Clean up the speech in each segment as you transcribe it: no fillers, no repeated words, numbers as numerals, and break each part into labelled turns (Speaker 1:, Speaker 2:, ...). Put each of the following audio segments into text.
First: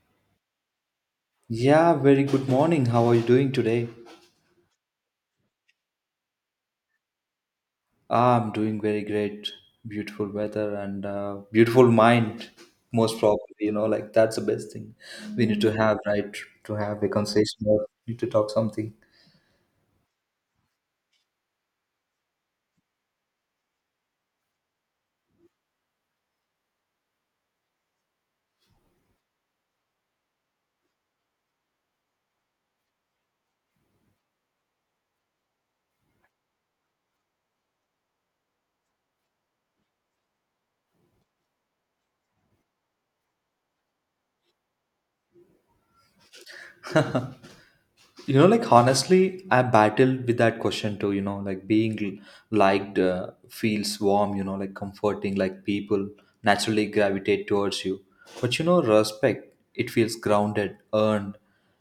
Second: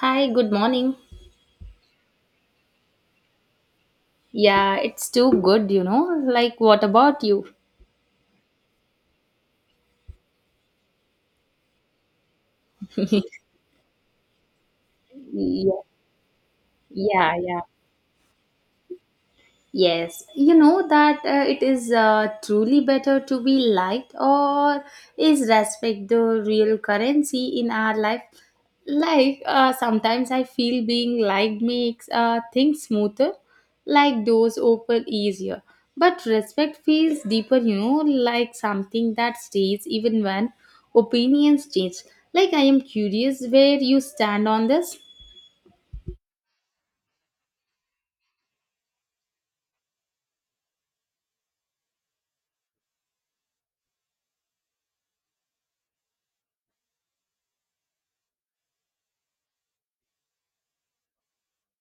Speaker 1: Hi, good morning.
Speaker 2: Yeah, very good morning. How are you doing today?
Speaker 1: Yeah, it's too good, you know. Like, what about you?
Speaker 2: Ah, I'm doing very great. Beautiful weather and beautiful mind, most probably. That's the best thing we need to
Speaker 1: Yeah,
Speaker 2: have, right? To have a
Speaker 1: yeah, yeah.
Speaker 2: conversation or need to talk something.
Speaker 1: Yes, you know that it is truly better to be liked or is respect the real currency in our life. Like sometimes I feel being liked makes things smoother, like doors open easier. But respect feels deeper, you know, like something that stays even when opinions change. Like I am curious where you stand on this.
Speaker 2: Honestly, I battled with that question too, being liked feels warm, comforting, like people naturally gravitate towards you. But you know, respect, it feels grounded, earned,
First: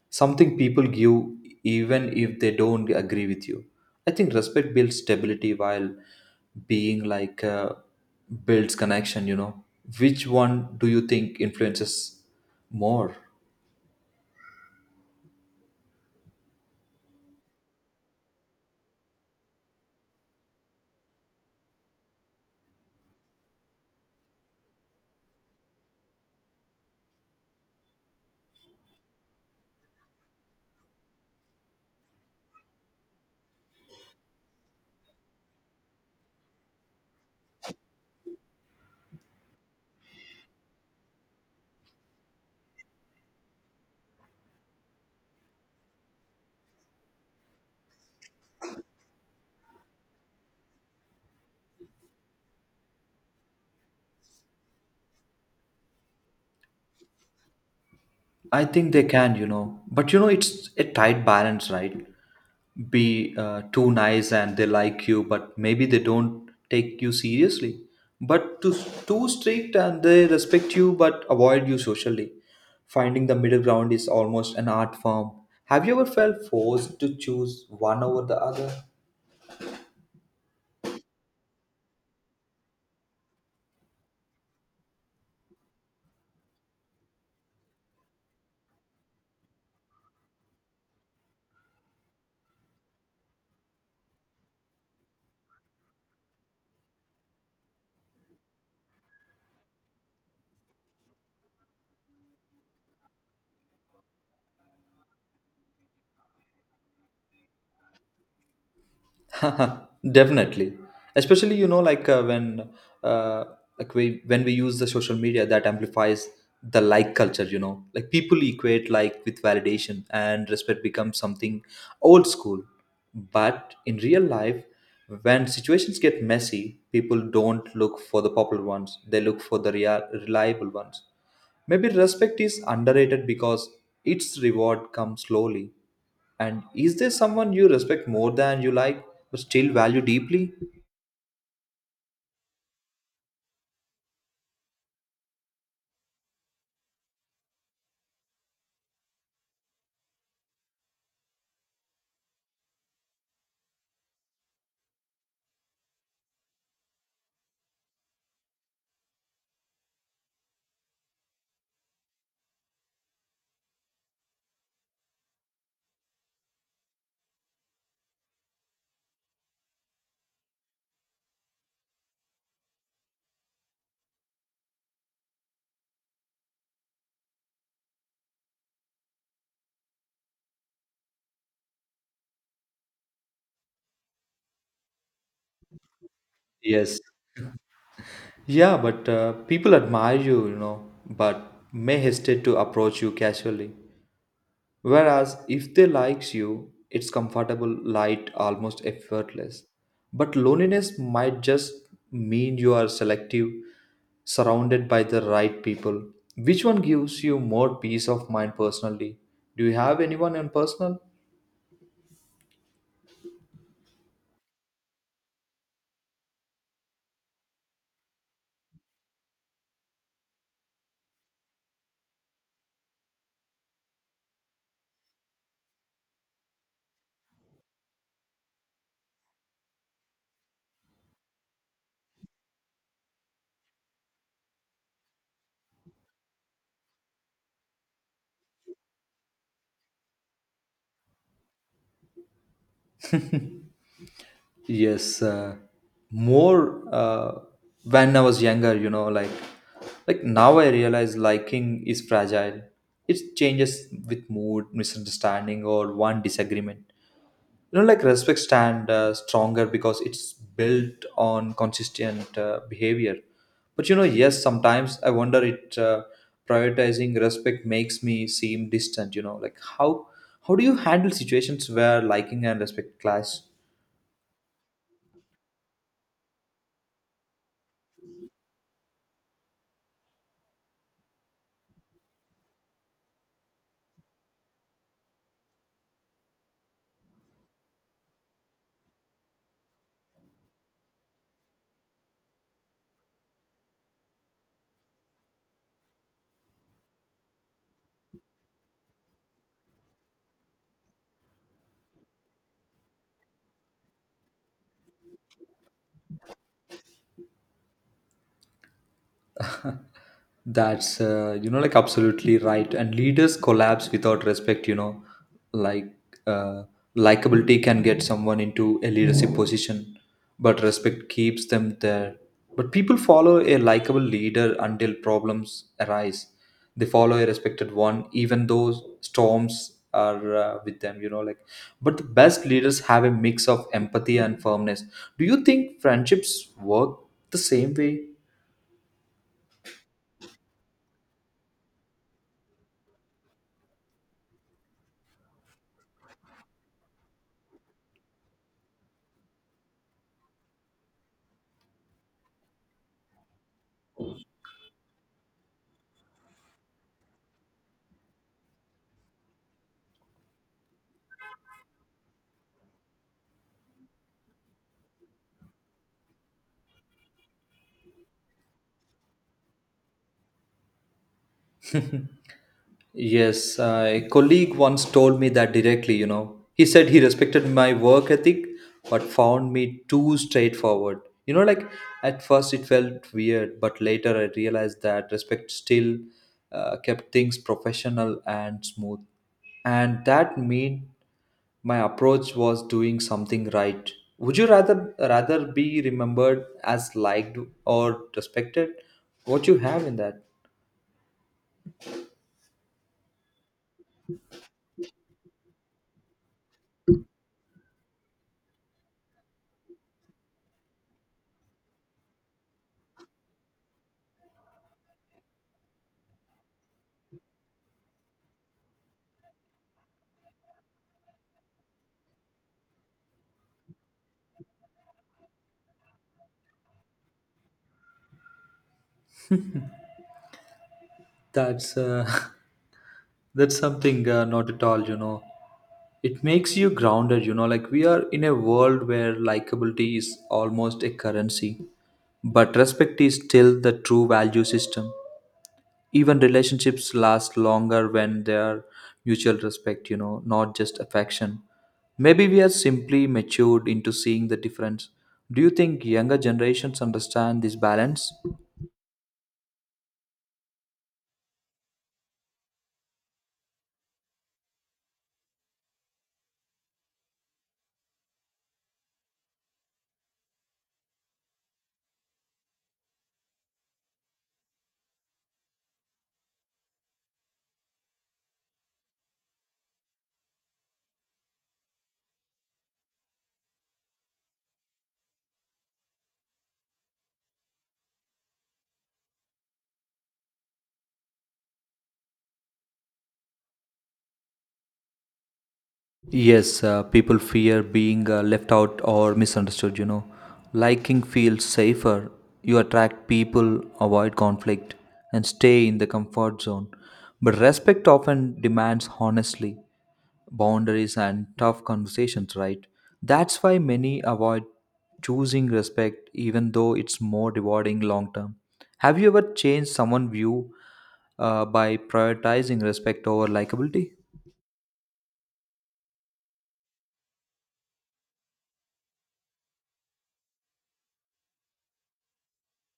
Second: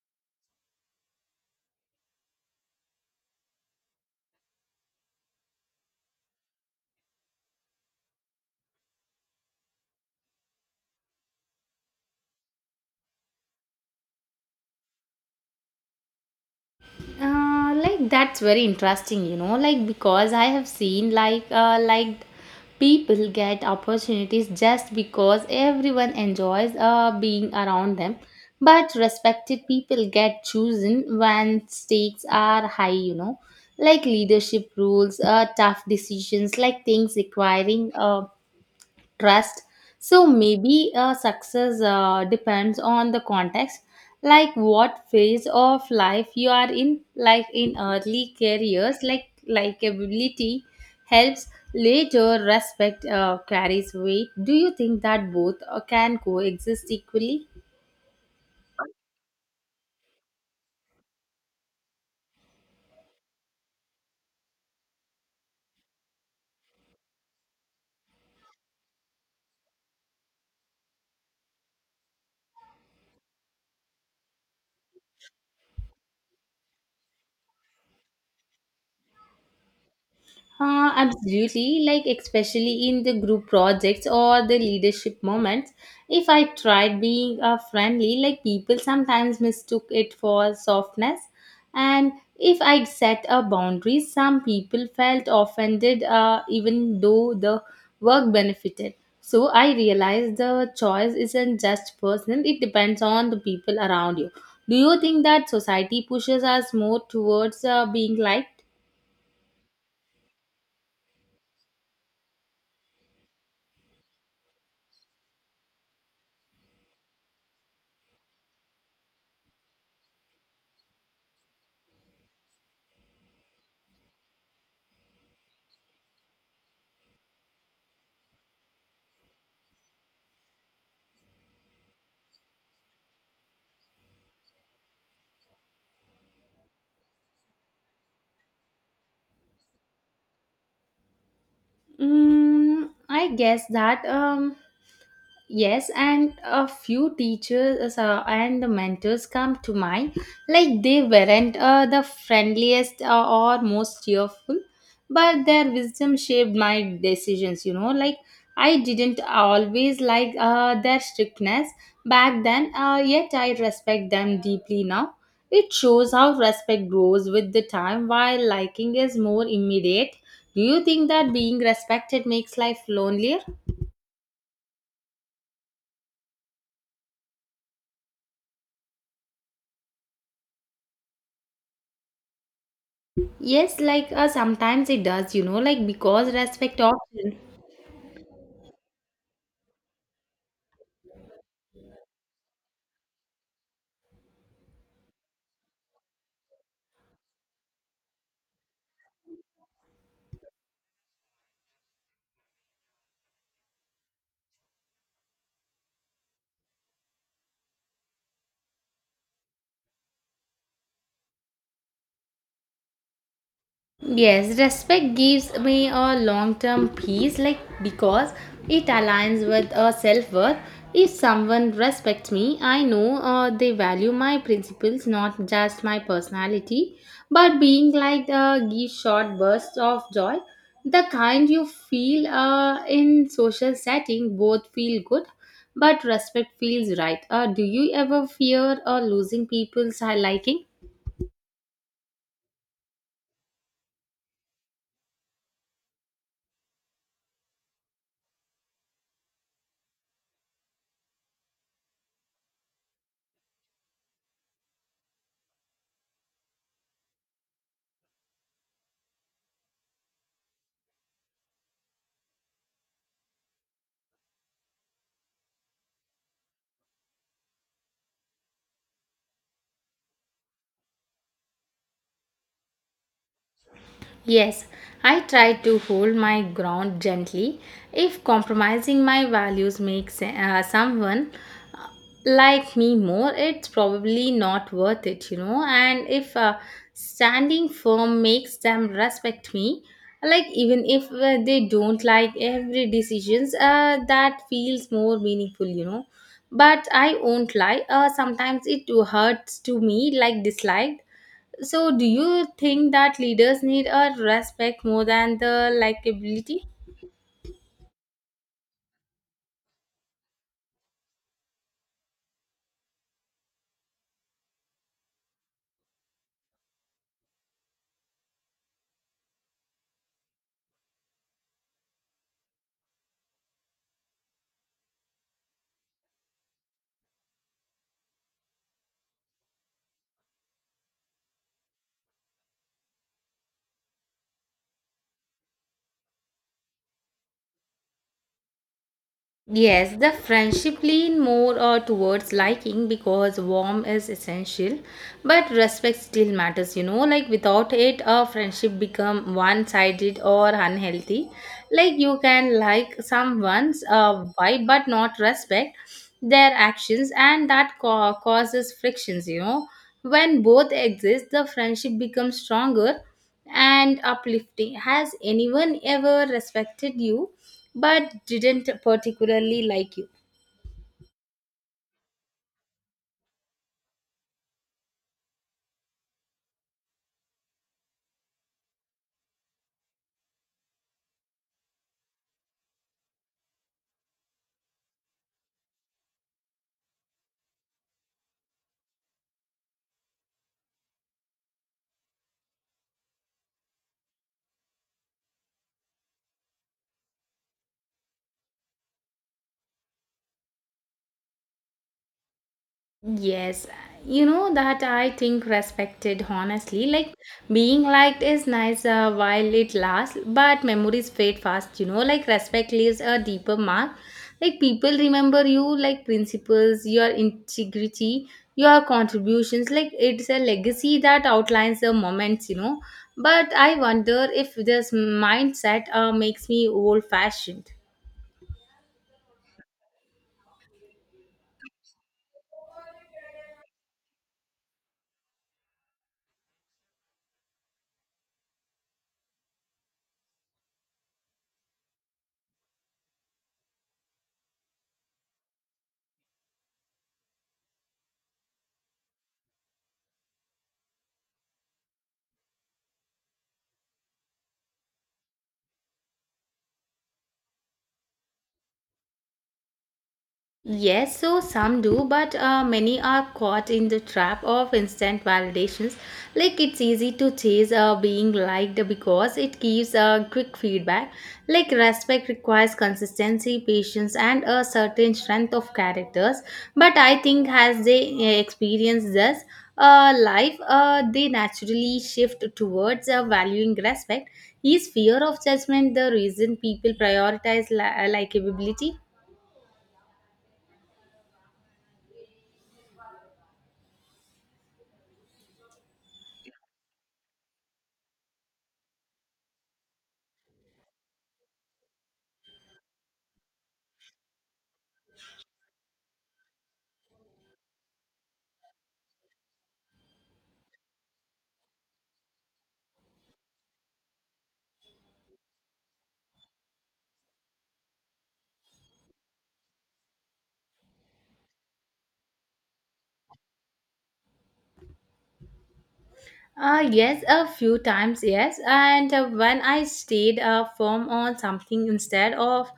Speaker 2: something people give even if they don't agree with you. I think respect builds stability while being like builds connection, you know. Which one do you think influences more?
Speaker 1: Like, that's very interesting, you know, like because I have seen, like people get opportunities just because everyone enjoys being around them, but respected people get chosen when stakes are high, you know, like leadership rules, tough decisions, like things requiring trust. So maybe success depends on the context, like what phase of life you are in. Like in early careers, like likability helps, later respect carries weight. Do you think that both can coexist equally?
Speaker 2: I think they can, you know. But you know, it's a tight balance, right? Be too nice and they like you, but maybe they don't take you seriously. But too strict and they respect you but avoid you socially. Finding the middle ground is almost an art form. Have you ever felt forced to choose one over the other?
Speaker 1: Absolutely, like especially in the group projects or the leadership moments. If I tried being friendly, like people sometimes mistook it for softness. And if I'd set a boundary, some people felt offended even though the work benefited. So I realized the choice isn't just personal, it depends on the people around you. Do you think that society pushes us more towards being liked?
Speaker 2: Definitely, especially when uh, like we when we use the social media that amplifies the like culture. You know, like people equate like with validation, and respect becomes something old school. But in real life, when situations get messy, people don't look for the popular ones; they look for the real, reliable ones. Maybe respect is underrated because its reward comes slowly. And is there someone you respect more than you like, but still value deeply?
Speaker 1: Mm, I guess that. Yes, and a few teachers and the mentors come to mind. Like they weren't the friendliest or most cheerful, but their wisdom shaped my decisions. You know, like I didn't always like their strictness back then, yet I respect them deeply now. It shows how respect grows with the time, while liking is more immediate. Do you think that being respected makes life lonelier? Yes, like sometimes it does, you know, like because respect
Speaker 2: Yes.
Speaker 1: often.
Speaker 2: Yeah, but people admire you, you know, but may hesitate to approach you casually. Whereas if they likes you, it's comfortable, light, almost effortless. But loneliness might just mean you are selective, surrounded by the right people. Which one gives you more peace of mind personally? Do you have anyone in personal?
Speaker 1: Yes, respect gives me a long term peace, like because it aligns with a self worth. If someone respects me, I know they value my principles, not just my personality. But being like gives short bursts of joy, the kind you feel in social setting, both feel good, but respect feels right. Do you ever fear losing people's liking?
Speaker 2: Yes, more when I was younger, you know, now I realize liking is fragile. It changes with mood, misunderstanding, or one disagreement. You know, like respect stand stronger because it's built on consistent behavior. But you know, yes, sometimes I wonder it prioritizing respect makes me seem distant. You know, like how do you handle situations where liking and respect clash?
Speaker 1: Yes, I try to hold my ground gently. If compromising my values makes someone like me more, it's probably not worth it, you know. And if standing firm makes them respect me, like even if they don't like every decisions, that feels more meaningful, you know. But I won't lie. Sometimes it hurts to me, like dislike. So, do you think that leaders need a respect more than the likability?
Speaker 2: That's you know, like absolutely right. And leaders collapse without respect. You know, like uh, likability can get someone into a leadership position, but respect keeps them there. But people follow a likable leader until problems arise. They follow a respected one, even though storms are with them. You know, like but the best leaders have a mix of empathy and firmness. Do you think friendships work the same way?
Speaker 1: Yes, the friendship lean more towards liking because warm is essential, but respect still matters, you know. Like without it, a friendship become one-sided or unhealthy. Like you can like someone's vibe but not respect their actions, and that causes frictions, you know. When both exist, the friendship becomes stronger and uplifting. Has anyone ever respected you but didn't particularly like you?
Speaker 2: Yes, a colleague once told me that directly, you know. He said he respected my work ethic but found me too straightforward. You know, like at first it felt weird, but later I realized that respect still kept things professional and smooth. And that meant my approach was doing something right. Would you rather be remembered as liked or respected? What you have in that?
Speaker 1: Yes, you know that I think respected honestly. Like being liked is nice while it lasts, but memories fade fast, you know. Like respect leaves a deeper mark. Like people remember you, like principles, your integrity, your contributions. Like it's a legacy that outlines the moments, you know. But I wonder if this mindset makes me old fashioned.
Speaker 2: That's that's something not at all, you know. It makes you grounded, you know. Like we are in a world where likability is almost a currency, but respect is still the true value system. Even relationships last longer when they are mutual respect, you know, not just affection. Maybe we are simply matured into seeing the difference. Do you think younger generations understand this balance?
Speaker 1: Yes, so some do, but many are caught in the trap of instant validations. Like it's easy to chase being liked because it gives quick feedback. Like respect requires consistency, patience, and a certain strength of characters. But I think as they experience this life, they naturally shift towards valuing respect. Is fear of judgment the reason people prioritize likability?
Speaker 2: Yes, people fear being left out or misunderstood, you know. Liking feels safer. You attract people, avoid conflict, and stay in the comfort zone. But respect often demands honesty, boundaries, and tough conversations, right? That's why many avoid choosing respect, even though it's more rewarding long term. Have you ever changed someone's view by prioritizing respect over likability?
Speaker 1: Yes, a few times, yes. And when I stayed firm on something instead of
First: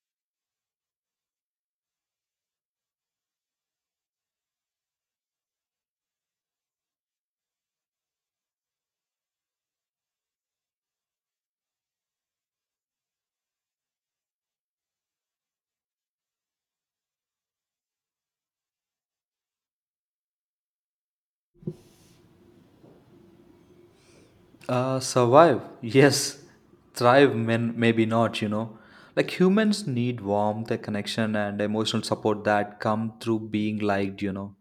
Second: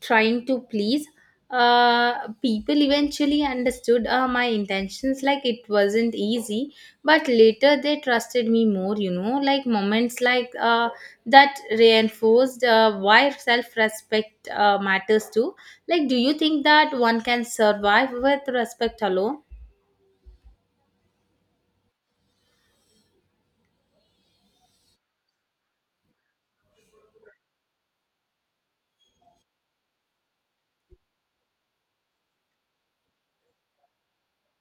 Speaker 1: trying to please, people eventually understood my intentions. Like it wasn't easy, but later they trusted me more, you know. Like moments like that reinforced why self respect matters too. Like, do you think that one can survive with respect alone?
Speaker 2: Survive, yes. Thrive, men, maybe not, you know. Like humans need warmth, a connection, and emotional support that come through being liked, you know.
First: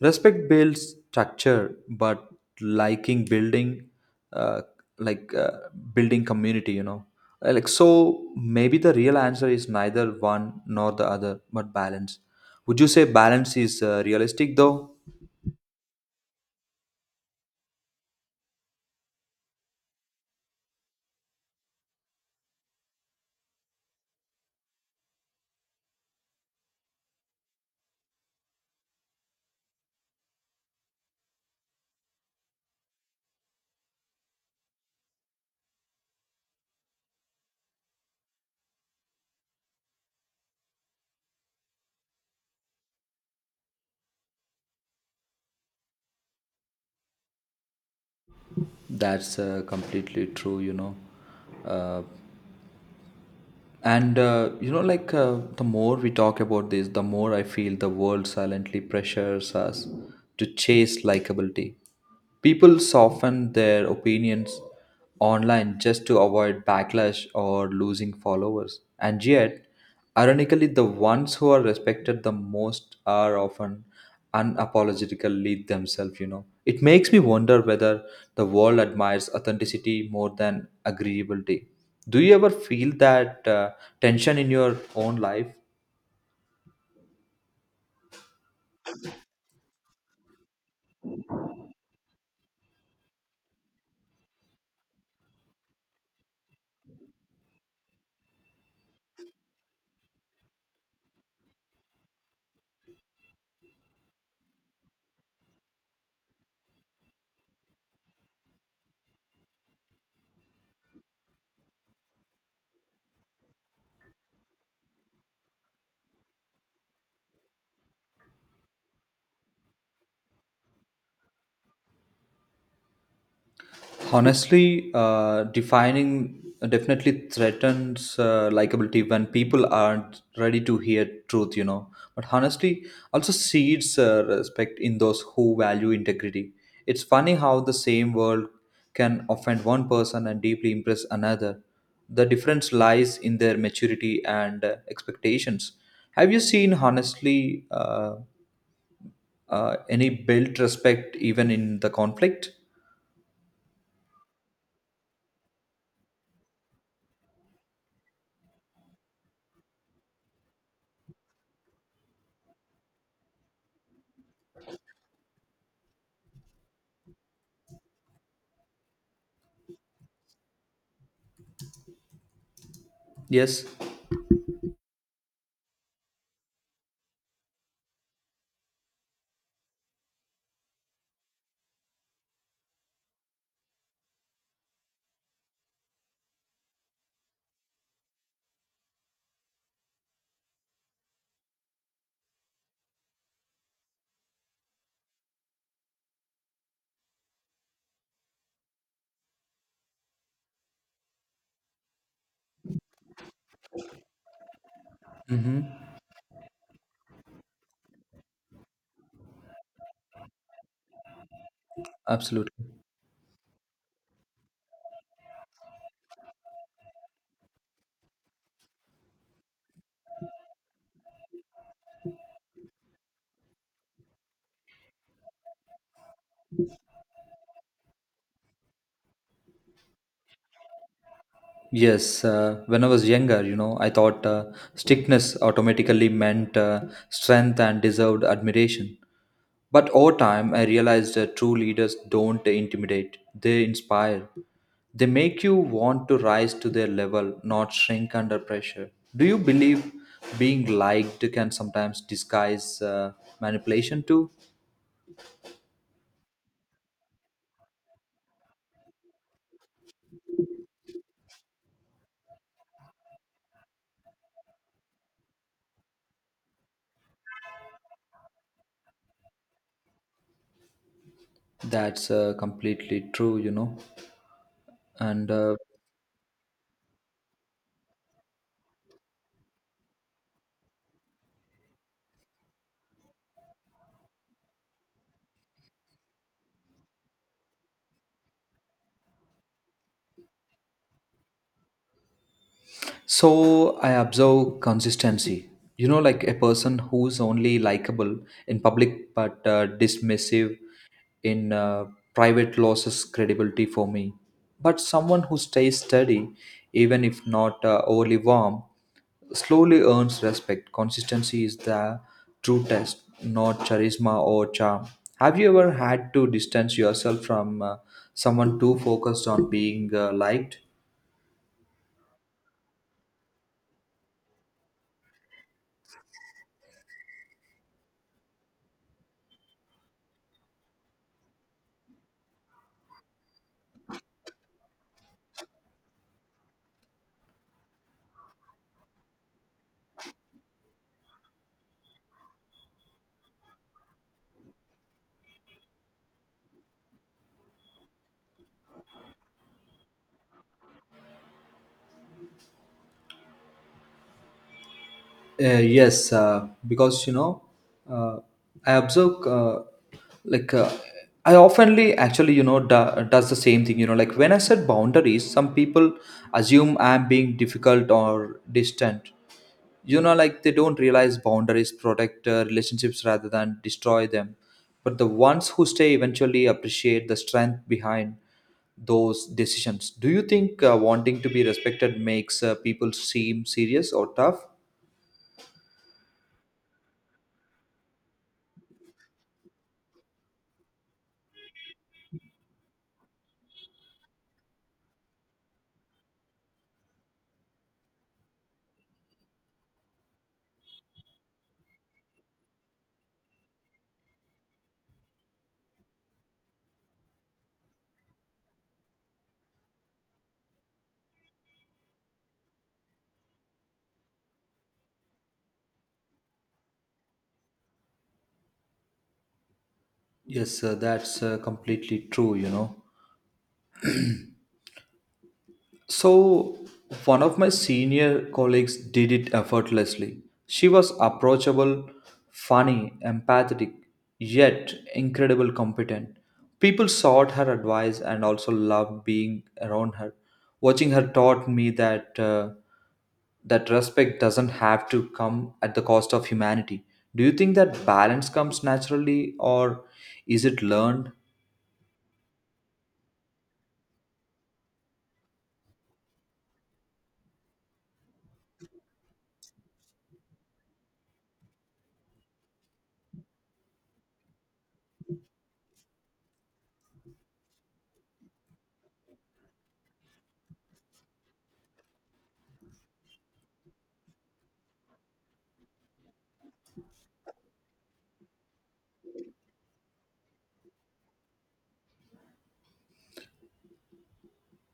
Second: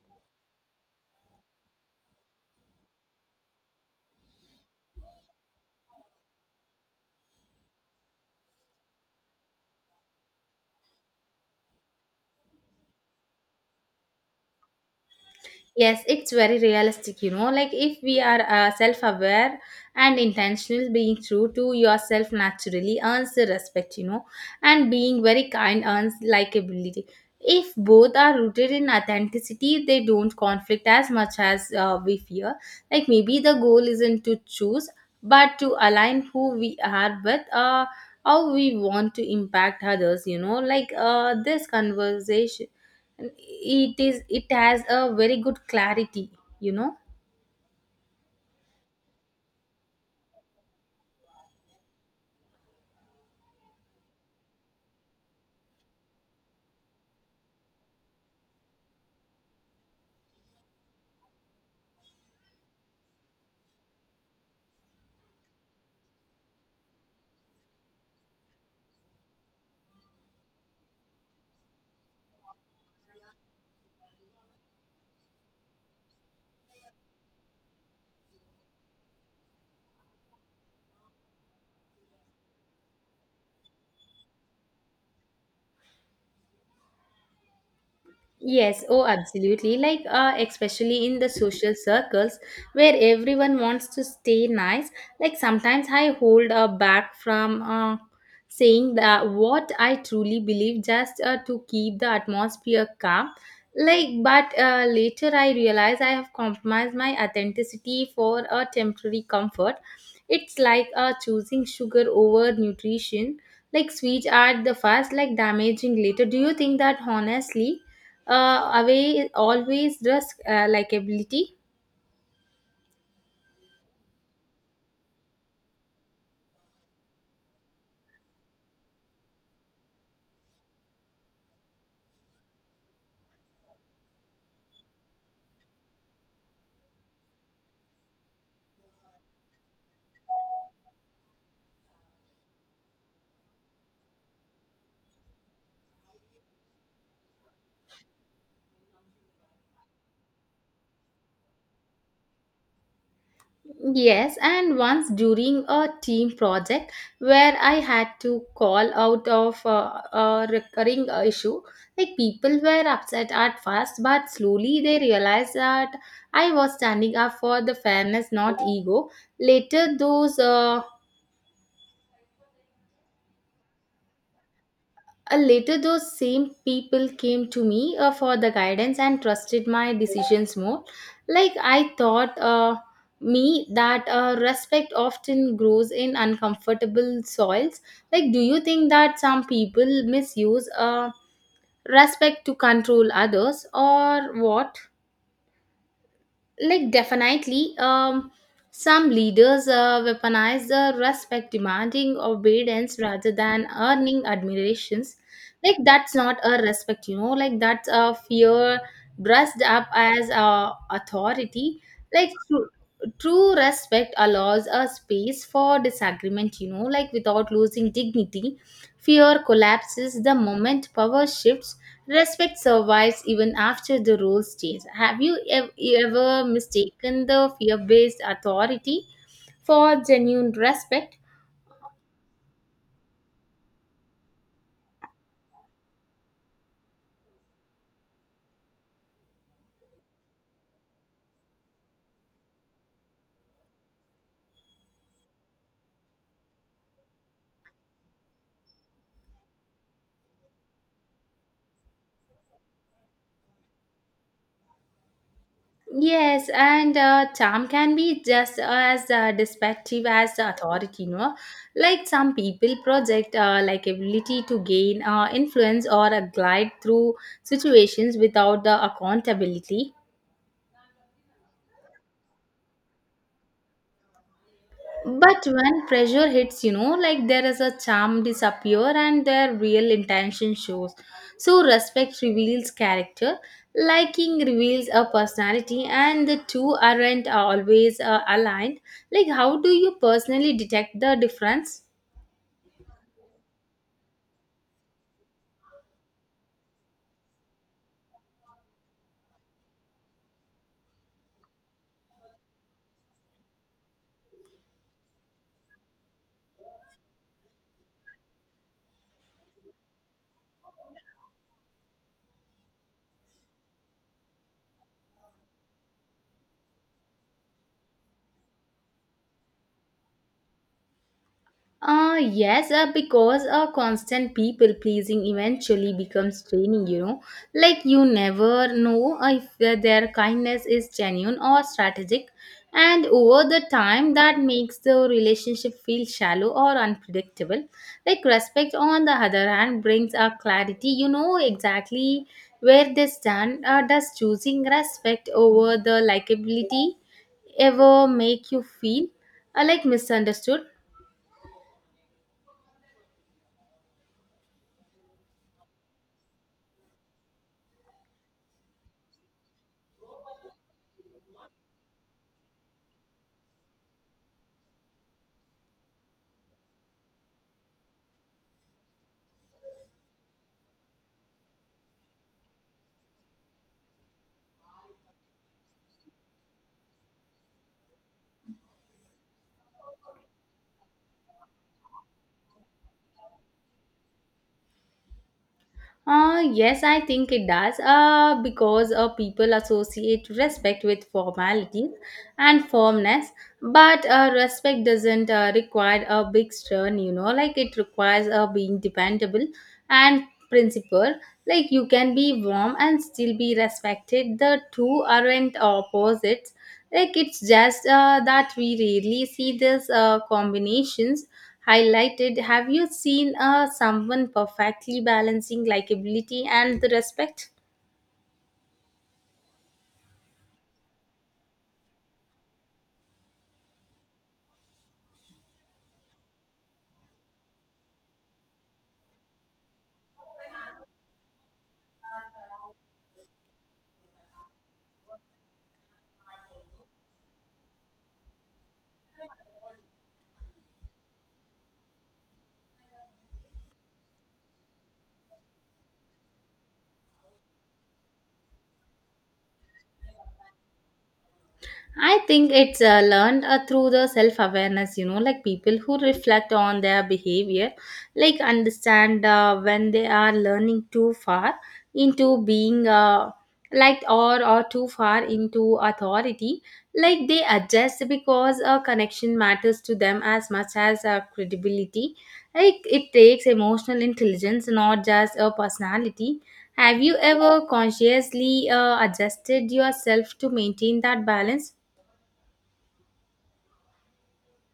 Speaker 2: Respect builds structure, but liking uh, like uh, building community, you know. Like so, maybe the real answer is neither one nor the other, but balance. Would you say balance is realistic though?
Speaker 1: Yes, it's very realistic, you know. Like, if we are self aware and intentional, being true to yourself naturally earns the respect, you know, and being very kind earns likability. If both are rooted in authenticity, they don't conflict as much as we fear. Like, maybe the goal isn't to choose, but to align who we are with how we want to impact others, you know. Like, this conversation and it has a very good clarity, you know.
Speaker 2: That's completely true, you know. Uh, And you know, the more we talk about this, the more I feel the world silently pressures us to chase likability. People soften their opinions online just to avoid backlash or losing followers. And yet, ironically, the ones who are respected the most are often unapologetically themselves, you know. It makes me wonder whether the world admires authenticity more than agreeability. Do you ever feel that tension in your own life?
Speaker 1: Yes, oh, absolutely. Like, especially in the social circles where everyone wants to stay nice. Like, sometimes I hold back from saying that what I truly believe just to keep the atmosphere calm. Like, but later I realize I have compromised my authenticity for a temporary comfort. It's like choosing sugar over nutrition, like sweet at the first, like damaging later. Do you think that honestly? Away always risk likability.
Speaker 2: Honestly, defining definitely threatens likability when people aren't ready to hear truth, you know. But honestly, also seeds respect in those who value integrity. It's funny how the same word can offend one person and deeply impress another. The difference lies in their maturity and expectations. Have you seen, honestly, any built respect even in the conflict?
Speaker 1: Yes, and once during a team project where I had to call out of a recurring issue, like people were upset at first, but slowly they realized that I was standing up for the fairness, not ego. Later those
Speaker 2: Yes.
Speaker 1: uh, later, those same people came to me for the guidance and trusted my decisions more. Like I thought me that respect often grows in uncomfortable soils. Like, do you think that some people misuse respect to control others or what? Like, definitely. Some leaders weaponize the respect, demanding obedience rather than earning admirations.
Speaker 2: Mm-hmm.
Speaker 1: Like that's not a respect, you know, like that's a fear dressed up as authority. Like
Speaker 2: Absolutely.
Speaker 1: true, true respect allows a space for disagreement, you know, like without losing dignity. Fear collapses the moment power shifts. Respect survives even after the rules change. Have you ever mistaken the fear based authority for genuine respect?
Speaker 2: Yes, when I was younger, you know, I thought strictness automatically meant strength and deserved admiration. But over time, I realized that true leaders don't intimidate, they inspire. They make you want to rise to their level, not shrink under pressure. Do you believe being liked can sometimes disguise manipulation too?
Speaker 1: Yes, and charm can be just as deceptive as the authority, no? Like some people project like ability to gain influence or a glide through situations without the accountability.
Speaker 2: That's completely true, you know. And
Speaker 1: But when pressure hits, you know, like there is a charm disappear and their real intention shows. So respect reveals character, liking reveals a personality, and the two aren't always aligned. Like, how do you personally detect the difference?
Speaker 2: So I observe consistency. You know, like a person who's only likable in public but dismissive in private loses credibility for me. But someone who stays steady, even if not overly warm, slowly earns respect. Consistency is the true test, not charisma or charm. Have you ever had to distance yourself from someone too focused on being liked?
Speaker 1: Yes, because constant people pleasing eventually becomes draining, you know. Like, you never know if their kindness is genuine or strategic, and over the time, that makes the relationship feel shallow or unpredictable. Like, respect, on the other hand, brings a clarity, you know, exactly where they stand. Does choosing respect over the likability ever make you feel like misunderstood?
Speaker 2: Yes, because you know, uh, I observe like I oftenly actually, you know, does the same thing. You know, like when I set boundaries, some people assume I'm being difficult or distant. You know, like they don't realize boundaries protect relationships rather than destroy them. But the ones who stay eventually appreciate the strength behind those decisions. Do you think wanting to be respected makes people seem serious or tough?
Speaker 1: Yes, I think it does. Because people associate respect with formalities and firmness, but respect doesn't require a big stern, you know, like it requires being dependable and principled. Like you can be warm and still be respected. The two aren't opposites, like it's just that we rarely see these combinations highlighted. Have you seen someone perfectly balancing likability and the respect?
Speaker 2: Yes, sir, that's completely true, you know. So, one of my senior colleagues did it effortlessly. She was approachable, funny, empathetic, yet incredibly competent. People sought her advice and also loved being around her. Watching her taught me that respect doesn't have to come at the cost of humanity. Do you think that balance comes naturally or is it learned?
Speaker 1: I think it's learned through the self awareness, you know, like people who reflect on their behavior, like understand when they are learning too far into being like or too far into authority, like they adjust because connection matters to them as much as credibility. Like it takes emotional intelligence, not just a personality. Have you ever consciously adjusted yourself to maintain that balance?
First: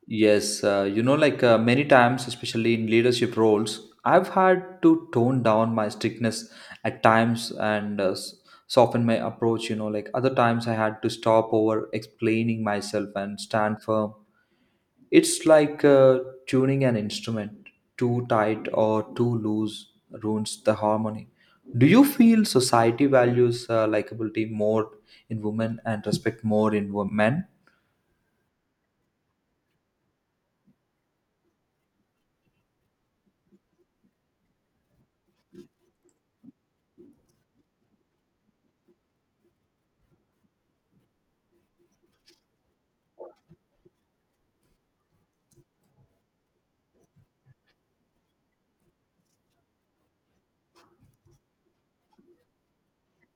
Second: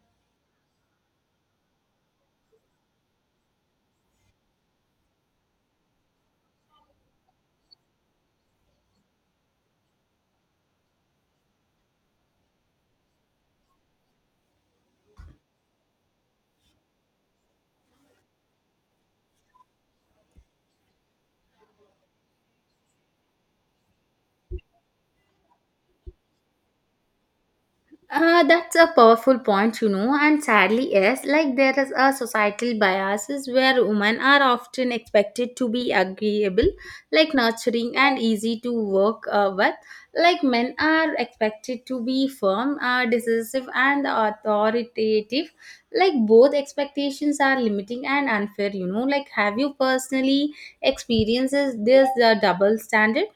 Speaker 2: Yes, you know, many times, especially in leadership roles, I've had to tone down my strictness at times and soften my approach. You know, like other times, I had to stop over explaining myself and stand firm. It's like tuning an instrument too tight or too loose ruins the harmony. Do you feel society values likability more in women and respect more in men?
Speaker 1: That's a powerful point, you know, and sadly, yes, like there is a societal biases where women are often expected to be agreeable, like nurturing and easy to work with, like men are expected to be firm, decisive, and authoritative. Like both expectations are limiting and unfair, you know. Like, have you personally experienced this double standard?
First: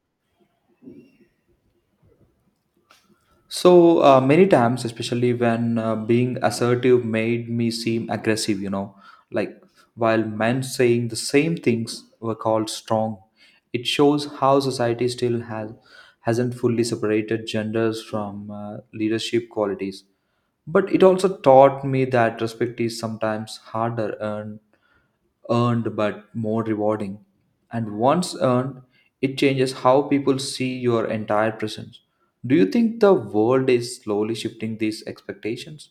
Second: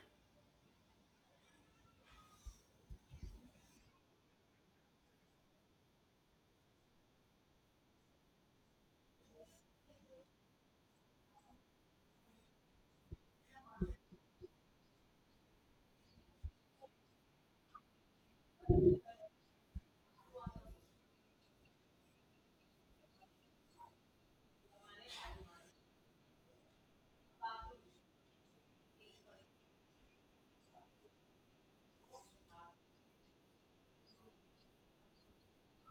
Speaker 2: So many times, especially when being assertive made me seem aggressive, you know, like while men saying the same things were called strong. It shows how society still hasn't fully separated genders from leadership qualities. But it also taught me that respect is sometimes harder earned but more rewarding. And once earned, it changes how people see your entire presence. Do you think the world is slowly shifting these expectations?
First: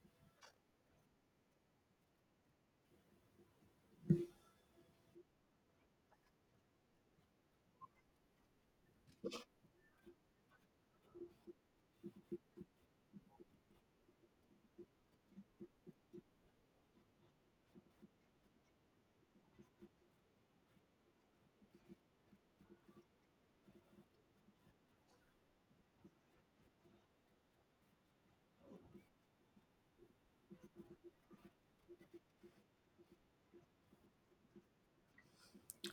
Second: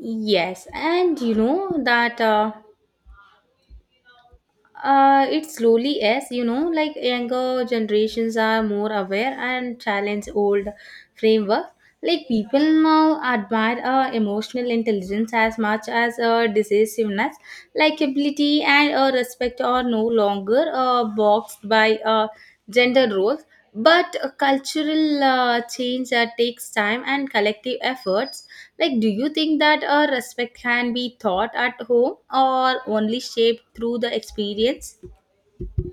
Speaker 1: Yes, and you know that. It slowly is, you know, like younger generations are more aware and challenge old framework. Like people now admire emotional intelligence as much as decisiveness, likability, and respect are no longer boxed by gender roles. But cultural change takes time and collective efforts. Like, do you think that respect can be taught at home or only shaped through the experience?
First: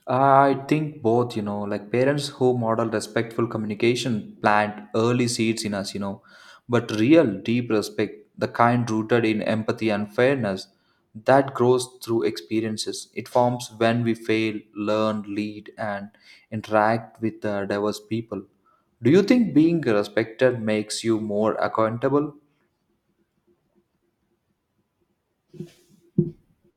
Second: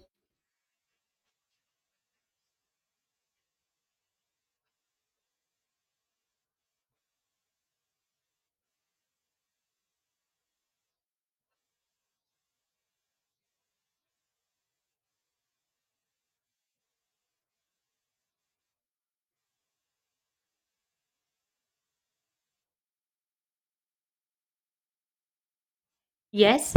Speaker 2: I think both, you know, like parents who model respectful communication plant early seeds in us, you know, but real deep respect, the kind rooted in empathy and fairness, that grows through experiences. It forms when we fail, learn, lead, and interact with diverse people. Do you think being respected makes you more accountable?
Speaker 1: Yes,